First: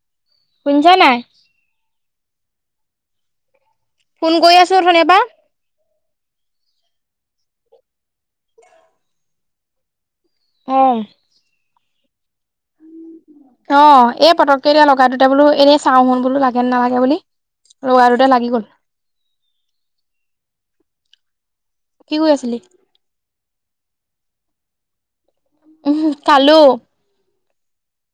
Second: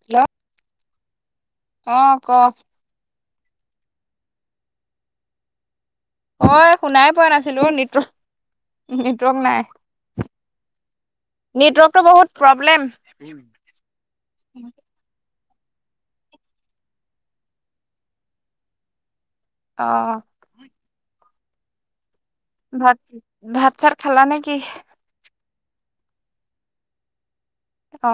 Hello ম্জা নাই [unintelligible] অ ক? ফোন গৈ আছো অথনিৰ পৰা। মই শুনাই পোৱা নাছিলো নেটৱৰ্ক-নেটৱৰ্ক নাই। উম, নেটৱৰ্কটো বহুত প্ৰব্লেম অ' এই পতকেই এতিয়া লগাই দিয়োতে বোলো। এনেই চাওঁ শুন বোলো লাগে নে নালাগে বুলি লগাই দিয়োতে লাগি গ'ল। অ' কি কৰি আছিলি? ভাত-ভাত চাত খালা নে কি? উম খালো অ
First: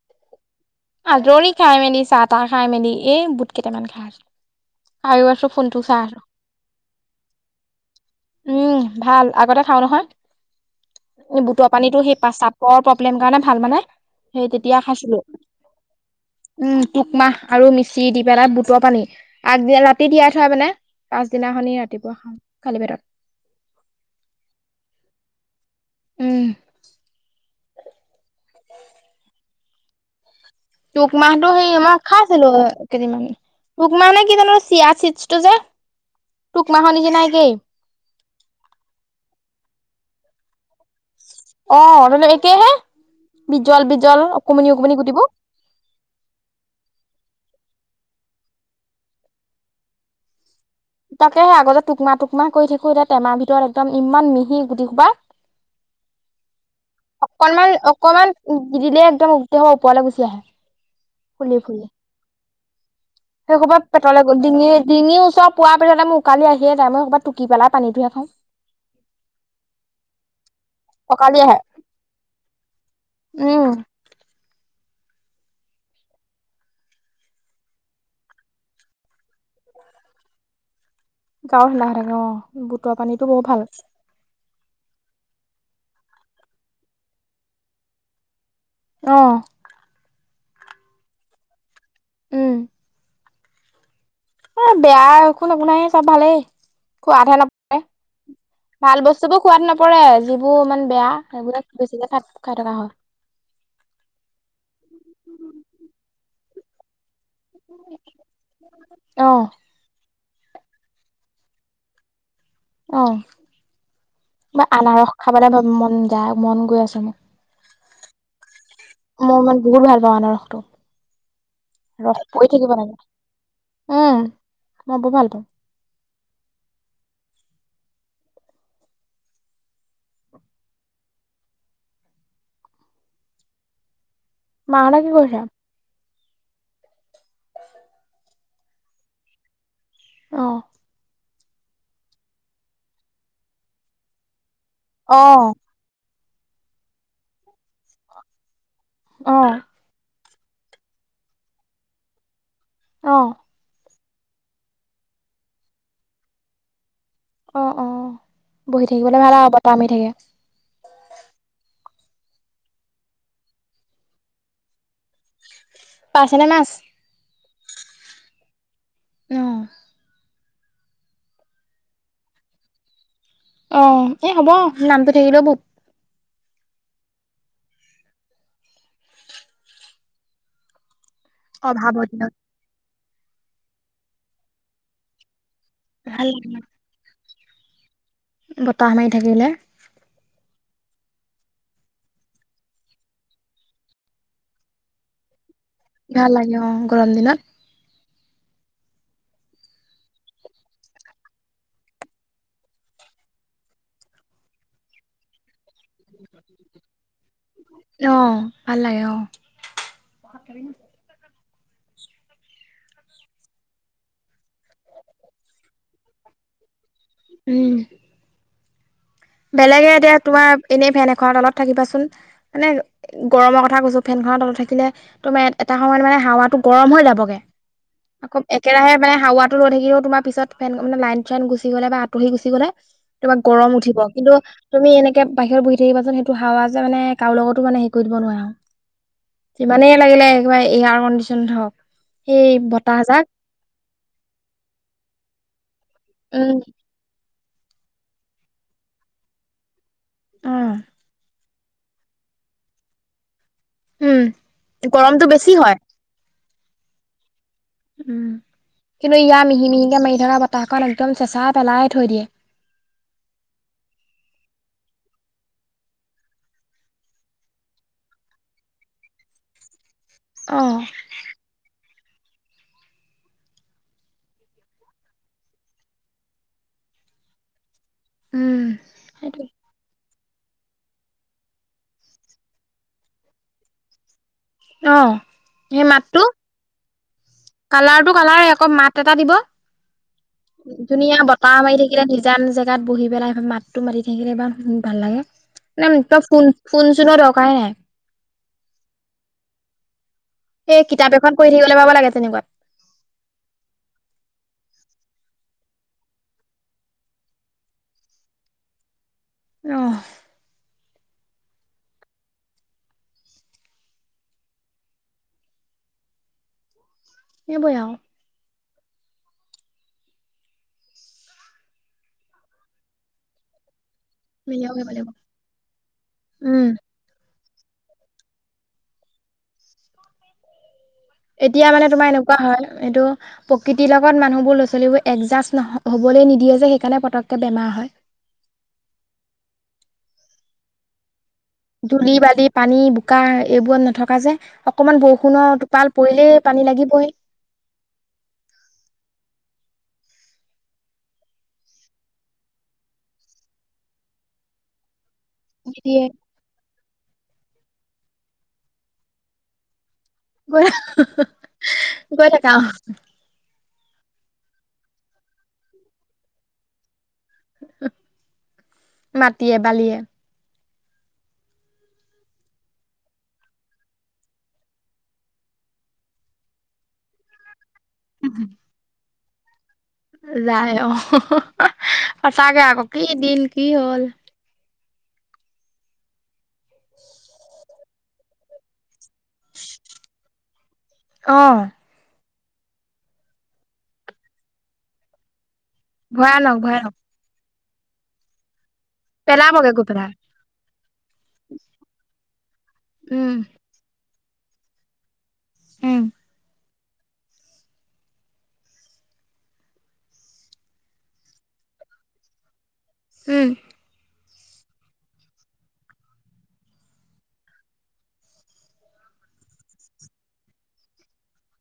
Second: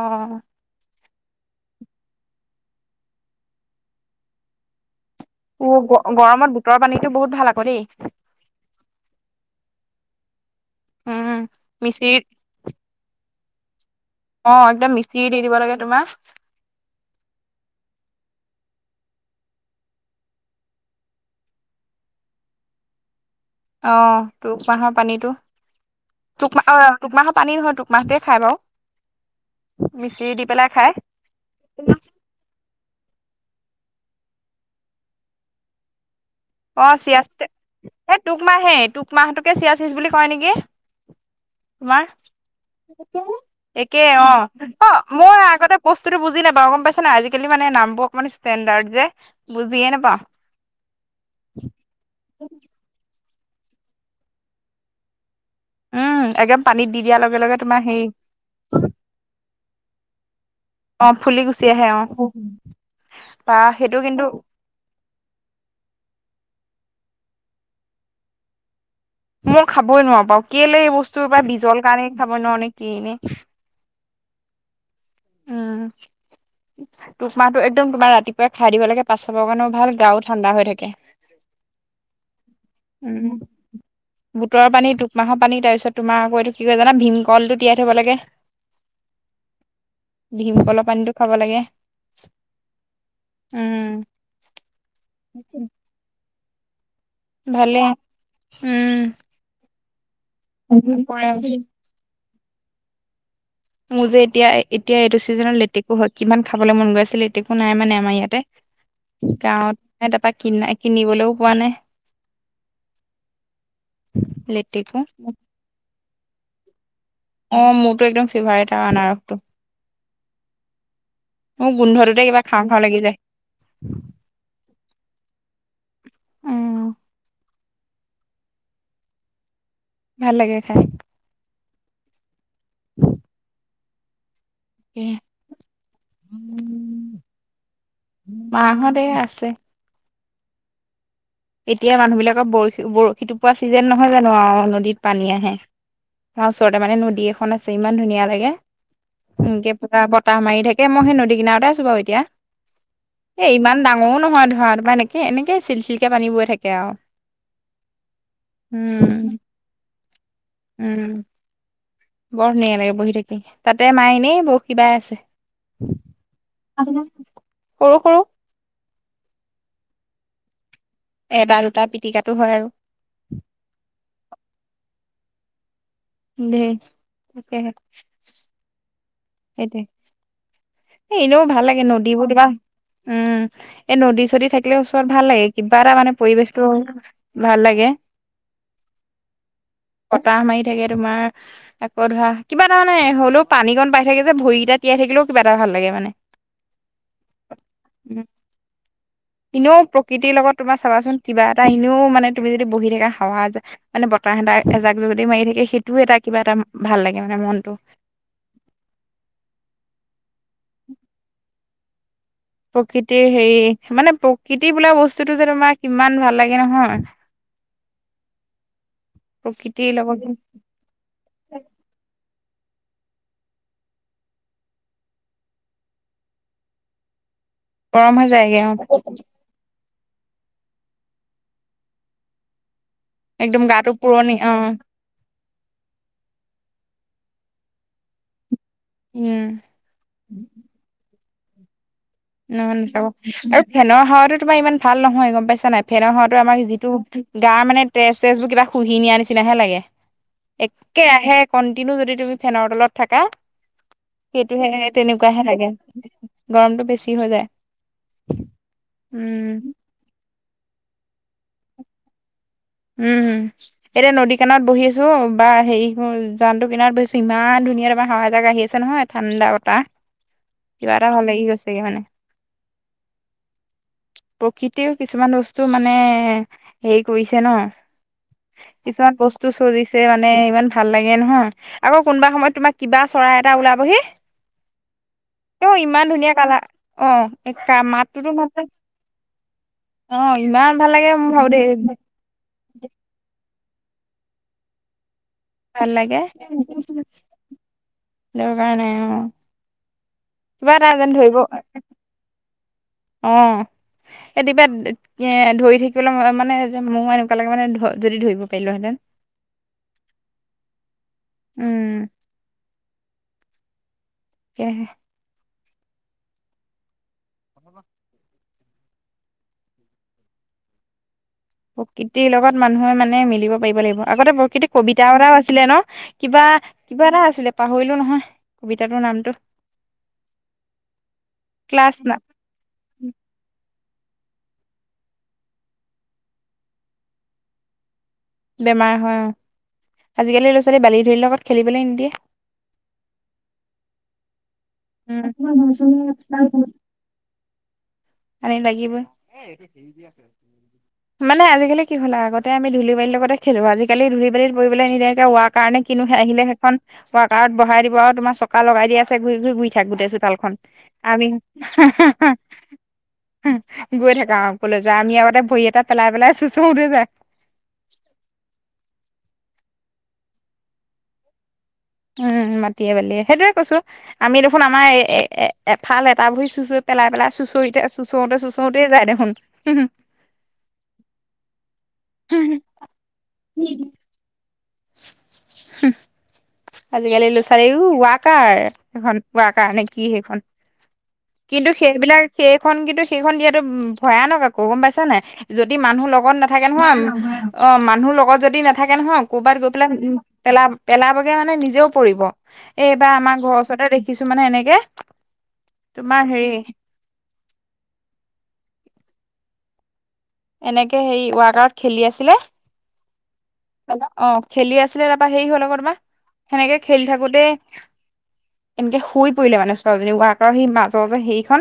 আজৰি খাই মেলি চাহ তাহ খাই মেলি এই বুট কেইটামান খাই আছো খাইও ফোনটো ওঅ চাই আছো। গৰমত বুটৰৰ পানীতো বহুত ভাল আকৌ দেই। উম ভাল আগতে খাওঁ নহয় উম বুটৰ পানীতো সেই মিচিৰিত পেচাবৰ প্ৰব্লেম কাৰণে ভাল মানে সেই অ তেতিয়া একদম খাইছিলো। মিচিৰি দি দিব লাগে তোমাৰ উম টুকমাহ আৰু মিচিৰি দি বেলাত বুটৰ পানী আগ ৰাতি তিয়াই থোৱা মানে পাছদিনাখনি ৰাতিপুৱা খাও খালি পেটত অ টুক মাহৰ পানীটো উম। টোক মাহৰ পানী নহয় টুক মাহটোৱে খাই বাৰু মিচিৰি দি পেলাই খাই টুক মাহটো সেই মই খাইছিলোঁ তিৰিঙনি টুকমাহ নে কি জানো চিয়া চিচটো যে টোক অ মাহৰ নিচিনা চিয়াচিদ একেই। এই টুকমাহে টুক মাহটোকে চিয়াচিচ বুলি কয় নিকি অ মানে একেহে বিজল একে বিজল অ অকমানি অ অকমানি গুটিবোৰ। মই আগতে বস্তুতো বুজি নাই বাৰু গম পাইছা নাই আজিকালি মানে নাম বোৰ মানে ষ্টেণ্ডাৰ্ড যে বুজিয়ে নাপাওঁ। তাকে সে আগতে টুকমা টুকমা কৰি থাকো এতিয়া টেমাৰ ভিতৰত একদম ইমান মিহি গুটি সোপা উম একদম পানীত দি দিয়াৰ [inaudible] লগে লগে অকণমান তোমাৰ হেৰি অকমান গিলিলে একদম গোটেই সোপা ওপৰলে গুচি আহে অ ফুলি গুচি আহে অ বা সেই সোপা সেইটো কিন্তু পেটৰলৈ গ'ল ডিঙি ডিঙিৰ ওচৰ পোৱাৰ পিছতে মোৰ উকালি আহিয়ে যায় ক'বাত টুকি পেলাই পানীটোহে খাওঁ মই খাবই নোৱাৰো বাও কেলে এই বস্তুৰ উকালি পোৰা আহে বীজল কাৰণে খাবই নোৱাৰো নে কিয়ে নে উম উম টুক মাহটো একদম তোমাৰ ৰাতিপুৱাই খাই দিব লাগে পাঁচ, ছবাৰ কাৰণে ভাল গাও ঠাণ্ডা হৈ থাকে। গাও ঠাণ্ডা হৈ থাকে অ বুটুৰ উম পানীতো বহুত ভাল বুটৰ পানী, টুক মাহৰ পানী, তাৰপিছত তোমাৰ আকৌ এইটো কিহয় জানা ভীমকলটো তিয়াই থব লাগে। অ ভীমকল পানীটো খাব লাগে, উম। উম। এ বেয়া একো নোগোন্ধাই চব ভালেই সোৱাদহে নপৰে, ভালে ভাল উম বস্তু বোৰ সোৱাদ নপ পৰে যিবোৰ ইমান বেয়া পৰে সেইবোনে বেছিকে খাই খাই থকা হয়। মোৰ যে এতিয়া এতিয়া এইটো ছিজনত লেটেকু হয় কিমান খাবলে মন গৈ আছিলে একো নাই মানে আমাৰ ইয়াতে। অ গাঁৱত নাই তাপা কিনা কিনিবলৈও পোৱা নাই অ বা লেটেকু আনাৰস খাবলে মন যায় মন গৈ আছে মো অ মোৰতো একদম ফিভাৰেট মই মান বহুত ভাল পাওঁ আনাৰসটো মোৰ গোন্ধটোতে ৰস কিবা পৰি খাওঁ থাকিব খাওঁ লাগি যায় লাগে। উম মই বৰ ভাল পাওঁ উম ভাল লাগে খাই [inaudible] মাহঁতে কি খাই কৰিছে? [inaudible] [unintelligible] মা হত এ আছে। অ'। এতিয়া মানুহবিলাকৰ বৰশী বৰশী টোপোৱা চিজনে নহয় জানো আৰু নদীত অ পানী আহে। আমাৰ ওচৰতে মানে নদী এখন আছে ইমান ধুনীয়া লাগে অ এনেকে পতাপত বতাহ মাৰি থাকে, মই সেই নদী কিনাৰতে আছো বাৰু এতিয়া অ এ! ইমান ডাঙৰ ৰো নহয় ধৰা ত বা এনেকে, এনেকে চিল- চিল কে পানী বৈ থাকে আৰু অ', অ' বহি থাকিবলৈ উম ভাল আৰু বতাহ মাৰি থাকে। উ'ম, বৰ ধুনীয়া লাগে বহি থাকি তাতে মায় এনে বৰশী বাই আছে। পাইছেনে মাছ? সৰু, সৰু। অ'হ। এটা, দুটা পিটিকাটো হয় আৰু অ', এ! হ'ব নামটো থাকিলেও বুক। দেই, সেয়েহে। সেইটোৱে। এ! এনেও ভাল লাগে, অভাৱত নদীবোৰ দিনত কিবা উ'ম, এ! নদী- চদী থাকিলে ওচৰত ভাল লাগে। কিবা এটা মানে ভাল লাগে পৰিবেশটো ভাল লাগে। বতাহ মাৰি থাকিলে। বতাহ মাৰি থাকে তোমাৰ আকৌ ধৰা কিবা তাৰানে হ'লেও পানী গন পাই থাকে যে ভৰিকেইটা তিয়াই থাকিলেও কিবা এটা ভাল লাগে মানে ভাল লাগে। অ', গৰম দিনত। উ'ম। [unintelligible] এনেও প্ৰকৃতিৰ লগত তোমাৰ চাবাচোন কিবা এটা এনেও মানে তুমি যদি বহি থাকা হাৱা এজাক, মানে বতাহ এজাক জগদি মাৰি থাকে সেই তটো এটা কিবা এটা ভাল লাগে, মানে মনটো। অ ভাল লাগে অ প্ৰকৃতিৰ হেৰি মানে প্ৰকৃতি বোলা বস্তুটো যে তোমাৰ কিমান ভাল লাগে নহয়। উ'ম। বেলেগে প্ৰকৃতিৰ এতিয়া লগত তোমাৰ এনেই ফেন এখন তলত থাকিবাচোন। মানে গৰমৰ কথা কৈছো, ফেনখননৰ তলত থাকিলে তো মে এটা সময়ত মানে হাৱাটো গৰম হৈ যাবগে। গৰম হৈ আকৌ যায়গে অ একেৰাহে মানে হাৱাটো ৰৈ থাকি। তোমাৰ পিছত ফেন মানে, লাইন চাইন গুচি গলে বা আঁৰি গুচি গ'লে। তোমাক একদম গৰম গাটো উঠিব কিন্তু পুৰণি অ তুমি এনেকে বাহিৰত বহি থাকিবাচোন সেইটো হাৱা যে মানে কাৰো লগতো মানে হেৰি কৰি দিব নোৱাৰে আৰু উম যিমানেই লাগিলে একিবাৰে এয়াৰ কণ্ডিশন নাথাকক। নহ নাপাব আৰু ফেনৰ হাৱাটো তোমাৰ ইমান ভাল নহয় গম পাইছা নাই? ফেনৰ হতো উম আমাৰ যিটো গা মানে তেজ, তেজ বোৰ কিবা শুহি নিয়া নিচিনাহে লাগে। অ একেৰাহে কন্টিনিউ যদি তুমি ফেনৰ তলত থাকা। উম সেইটোহে গৰমটো তেনেকুৱাহে বেছি লাগে হয় গৰমতটো বেছি হৈ যায়। উ'ম, কিন্তু ইয়াৰ মিহি উম মিহিকে মাৰি থকা বতাহখন একদম চেঁচাই পেলাই থৈ দিয়ে। উ'ম, হম এতিয়া নদী কানত বহিছো বা হেৰি জানু কিনাত বহিছো ইমান ধুনীয়া তোমাৰ সহায় এজাক আহি আছে নহয়। ঠাণ্ডা বতাহ কিবা এটা হ'লে কিবা গৈছেগে মানে। [unintelligible] প্ৰকৃতিও কিছুমান বস্তু মানে হেৰি কৰিছে। ন উম, কিছুমান সেইটোৱে। বস্তু চজিছে মানে। মানে ইমান ভাল লাগে নহয় আকৌ কোনোবা সময়ত তোমাক কিবা চৰাই এটা ওলাবহি। অ', অ', সেই ইমান মাতটো ধুনীয়া কালাৰ, অ'। কালাৰটো মাতটোতো কালাৰে মাত্ৰ আকৌ মাত এটা দিব, অ ইমান ভাল লাগে ধুনীয়া মোৰ ভাবো বতাহ দেই মাৰি থাকিলে নিজে। টান জেগাত বহি পেলাই মাতটো মাতি থাকিলে বা ভাল লাগে। ভাল ম' লাগে ত' ফোন, ফোন-চনৰ দৰকাৰে নাই। সেইটো কাৰণে অ কিবা এই এটা কিতাপ এখন পঢ়ি থাকিবলে পাব লাগে তেনেকুৱাত। অহ। এতিপাত এ ধৰি থাকিবলৈ ম মানে যে‌ মোৰ এনেকুৱা লাগে মানে ধ, যদি ধৰিব পাৰিলোঁ হেঁতেন। অহ। উম। এ। এইবোৰে আৰু। প্ৰকৃতিৰ লগত মানুহে মানে মিলিব পাৰিব লাগিব। আগতে প্ৰকৃতিক মিলিয়াব কৰিব লাগিব কবিতাও আছিলে ন, কিবা উম, কিবা এটা আছিলে পাহৰিলোঁ নহয়, কবিতাটোৰ নামটো। এতিয়া মানে ক্লাছ তোমাৰ না এনেকুৱা হয়, এইটো প- কৃতিৰ লগত মানুহবোৰ, ল'ৰা-ছোৱালীবোৰ এডজাষ্ট নহ হ'বলৈ নিদিয়ে যে, সেইকাৰণে পটককে বেমাৰ হয়। বেমাৰ হয় অ'। আজিকালি ল'ৰা-ছোৱালী বালি-ধূলিৰ লগত- খেলিবলৈ ধূলি, বালি, পানী, বোকা এইবোৰত নথকা যে। আ- উম। [unintelligible] লাগিবই পানী লাগিবই। [unintelligible] [unintelligible] মানে আজিকালি কি হ'ল, আগতে আমি ধূলি-বালিৰ লগতে খেলোঁ। আজিকালি ধূলি-বালিত পৰিবলৈ নিদিয়ে। এ' ৱাকাৰ নে কিনো নিদিয়ে হে' আহিলে সেইখন। ৱাকাৰত বহাই দিব আৰু তোমাক চকা লগাই দি আছে, ঘূৰি ঘূৰি ঘূৰি থাক গোটাই চোতালখন। গৈ আমি গৈ থাকা অ গৈ থাকা আও কলৈ যায়। আমি আগতে ভৰি এটা পেলাই পেলাই চোঁচৰুতে যায়। মাটিয়ে-বালিয়ে। উম, মাটিয়ে-বালিয়ে, সেইটোৱে কৈছোঁ, আমি দেখোন আমাৰ এ-এ-এফাল এটা ভৰি চোঁচ পেলাই পেলাই, চোঁচৰিতে-চোঁচওঁতে চোঁচোওঁতেই যায় দেখোন যায় অ', সঁচাকে আকৌ, কি দিন কি হ'ল। আজিকালি ল'ৰা-ছোৱালী উ ৱাকাৰ সেইখন। ৱাকাৰ নে কি সেইখন, অ কিন্তু সেইবিলাক সেইখন কিন্তু সেইখন দিয়াতো ভয়ানক আকৌ, গম পাইছানে নাই? যদি মানুহ লগত ভয়ানক নাথাকে ভয়ানক নহয়, অ' মানুহ লগত যদি নাথা থাকে নহয়, ক'ৰবাত গৈ পেলাই উম পেলা-পেলাবগে মানে নিজেও পৰিব। এইবাৰ উম আমাৰ ঘৰৰ ওচৰতে দেখিছোঁ মানে এনেকে উম তোমাৰ হেৰি এনেকে হেৰি, ৱাকাৰত খেলি আছিলে উম। অ', খেলি আছিলে তাৰপৰা হেৰি হ'ল আকৌ তোমাৰ, সেনেকে খেলি থাকোঁতেই এনেকে সৰি পৰিলে মানে ছোৱালীজনী, ৱাকাৰৰ সেই মাজৰ যে হেৰিখন।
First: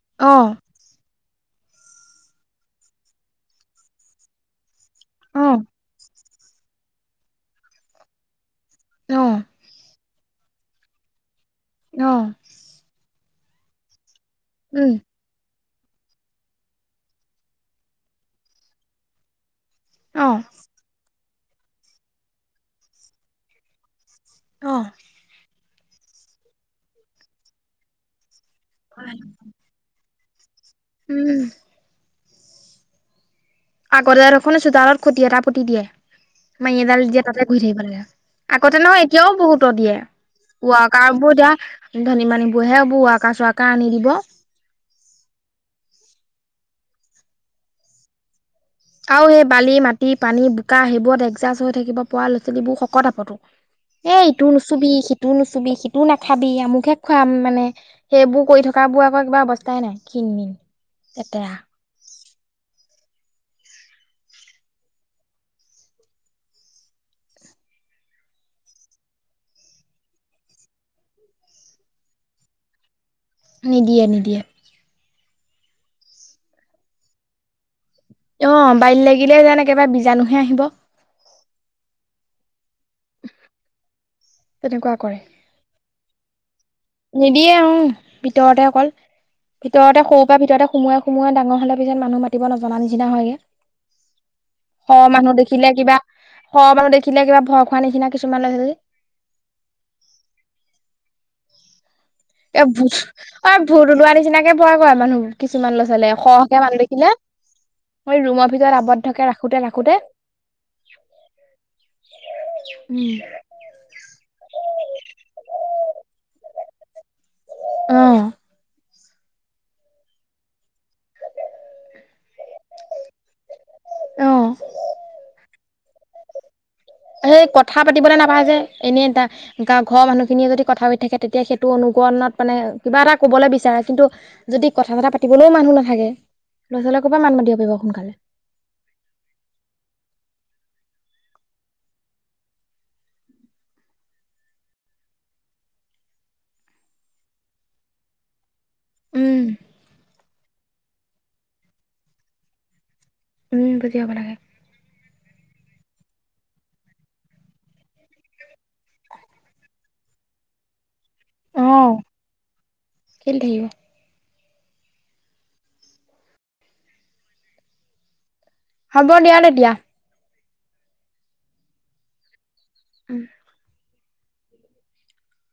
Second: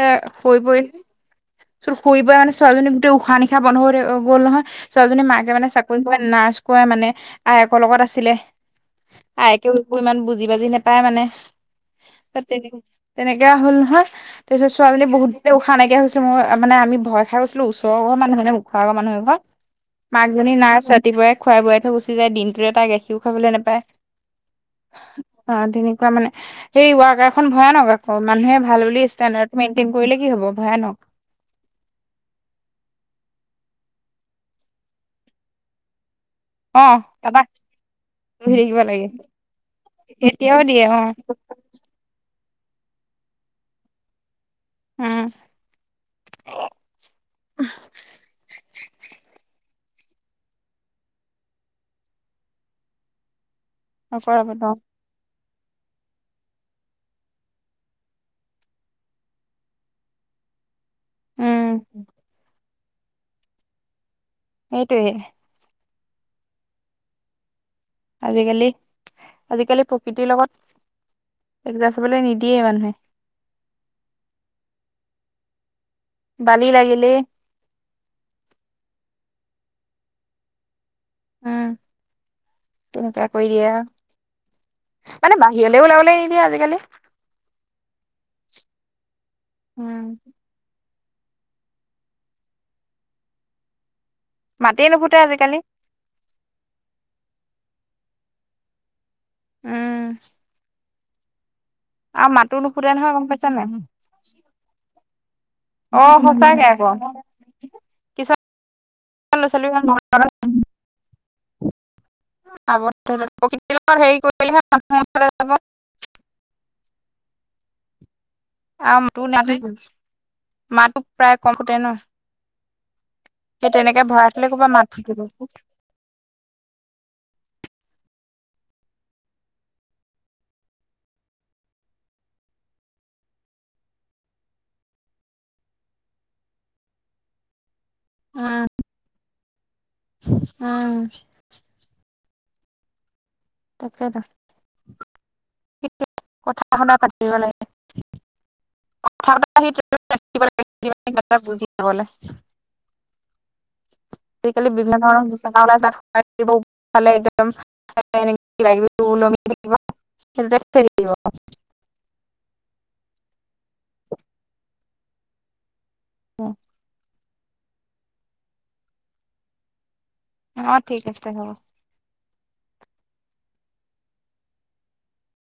এ অ সৰি পৰি তাৰপিছত সৰি পৰি মানে ছোৱালীজনী গোটেই উশাহ-নিশাহ বন্ধ হৈ থা-অ' গ'ল নহয়, ছোৱালীজনীৰ অ মাকে মানে চাকৰি কৰে নাৰ্ছ কৰে মানে, আয়েকৰ লগত আছিলে, অ আয়েকেও এইবোৰ ইমান বুজ বুজি-বাজি নেপায় মানে, অ তাত তেনে-তেনেকুৱা হ'ল নহয় তাৰপিছত উম ছোৱালীজনী বহুত উশাহ নাইকিয়া হৈ গৈছিল, মই-অ' মানে আমি ভয় খাই গৈছিলোঁ, ওচৰৰ ঘৰৰ মানুহ মানে মুখৰ আগৰ মানুহ এঘৰৰ। অ মাকজনী নাৰ্ছ, ৰাতিপুৱাই খোৱাই-বোৱাই থৈ গুচি যায়, দিনটোলে তাই গাখীৰো খাবলৈ নাপায়। অ'। অ', তেনেকুৱা মানে, সেই ৱাকাৰখন ভয়ানক আকৌ, মানুহে ভাল বুলি ষ্টেন্দাৰ্দটো মেইনটেইন কৰিলে কি হ'ব ভয়ানক উম। আগতে দেখোন চোতালত খুতি এটা পুতি দিয়ে। মাৰী অ এডাল দিয়ে, তাতে তাৰপা ঘূৰি থাকিব লাগে। পুহি আগতে থাকিব নহয়, লাগে এতিয়াও বহুত দিয়ে। এতিয়াও দিয়ে অ ৱকাৰবোৰ দিয়া ধনী মানুহবোৰহে, এবোৰ ৱাকাৰ-চোৱাক আনি দিব। উম। ই পানী, বোকা সেইবোৰত এডজাষ্ট হৈ থাকিব পৰা ল'ৰা-ছোৱালীবোৰ শকত-আবতো। এ! ইটো অপৰাপত নুচুবি সিটোও নুচুবি। চুবি সিটো নাখাবি, আমুকে খুৱাম মানে সেইবোৰ কৰি থকাবোৰ আকৌ কিবা অৱস্থাই নাই ক্ষীণ মিন। কেতেহা। উম সেইটোৱে। আজিকালি, আজিকালি প্ৰকৃতিৰ লগত। একজাত চাবলৈ নিদিয়েই মানুহে। নিদিয়ে নিদিয়ে। ভালি লাগিলে অ বালি লাগিলে যেন একেবাৰে বিজাণুহে আহিব। উম তেনেকুৱা কৰি দিয়া আৰু তেনেকুৱা কৰে। মানে বাহিৰলৈ ওলাবলৈ এৰি দিয়ে আজিকালি নিদিয়ে অ ভিতৰতে অকল উম ভিতৰতে সৰু পৰা ভিতৰতে সোমোৱাই সোমোৱাই ডাঙৰ হ'লে পিছত মানুহ মাতিব নজনা নিচিনা হয়গৈ মাটিয়ে শ নুফুতে মানুহ আজিকালি দেখিলে কিবা শ মানুহ দেখিলে কিবা ভয় খখোৱা নিচিনা কিছুমান লৈ যে উম, আৰু মাতো এ নুফুতে ভূত নহয় গম পাইছা অ, নাই ভূত ওলোৱা নিচিনাকে বয় কৰে মানুহ কিছুমান ল'ৰা অ ছোৱালীয়ে এ শকে সঁচাকে মানুহ আকৌ দেখিলে। মই ৰুমৰ ভিতৰত আৱত ল চলি [unintelligible] কৰি [unintelligible] অ', আৰু তোৰ নাথাক মাতটো প্ৰায় কমতে ন [unintelligible] তেনেকে অ ভৰাই থলে কৰবাতুাকিব [unintelligible] সেই কথা পাতিবলৈ নাপায় যে এনেই এটা গা ঘৰৰ মানুহখিনিয়ে যদি কথা পাতি থাকে তেতিয়া সেইটো অনু ণত মানে কিবা এটা কবলৈ বিচাৰে কিন্তু যদি কথা বটা পাতিবলৈও মানুহ নাথাকে। লৰা ছোৱাল কৰব মাতি পাৰিব। সোনকালে আহ, উম। তাকে ন কথা শুনা পাতিব লাগে। উম থা বুজ উম, পাব লাগে সেইিকালি বিভিন্ন ধৰণৰ মুচা উলাইছে। [unintelligible] অহ, খেলি থাকিব। অ', হ'ব দিয় তেতিয়া। অ, ঠিক আছে হ'ব। উম,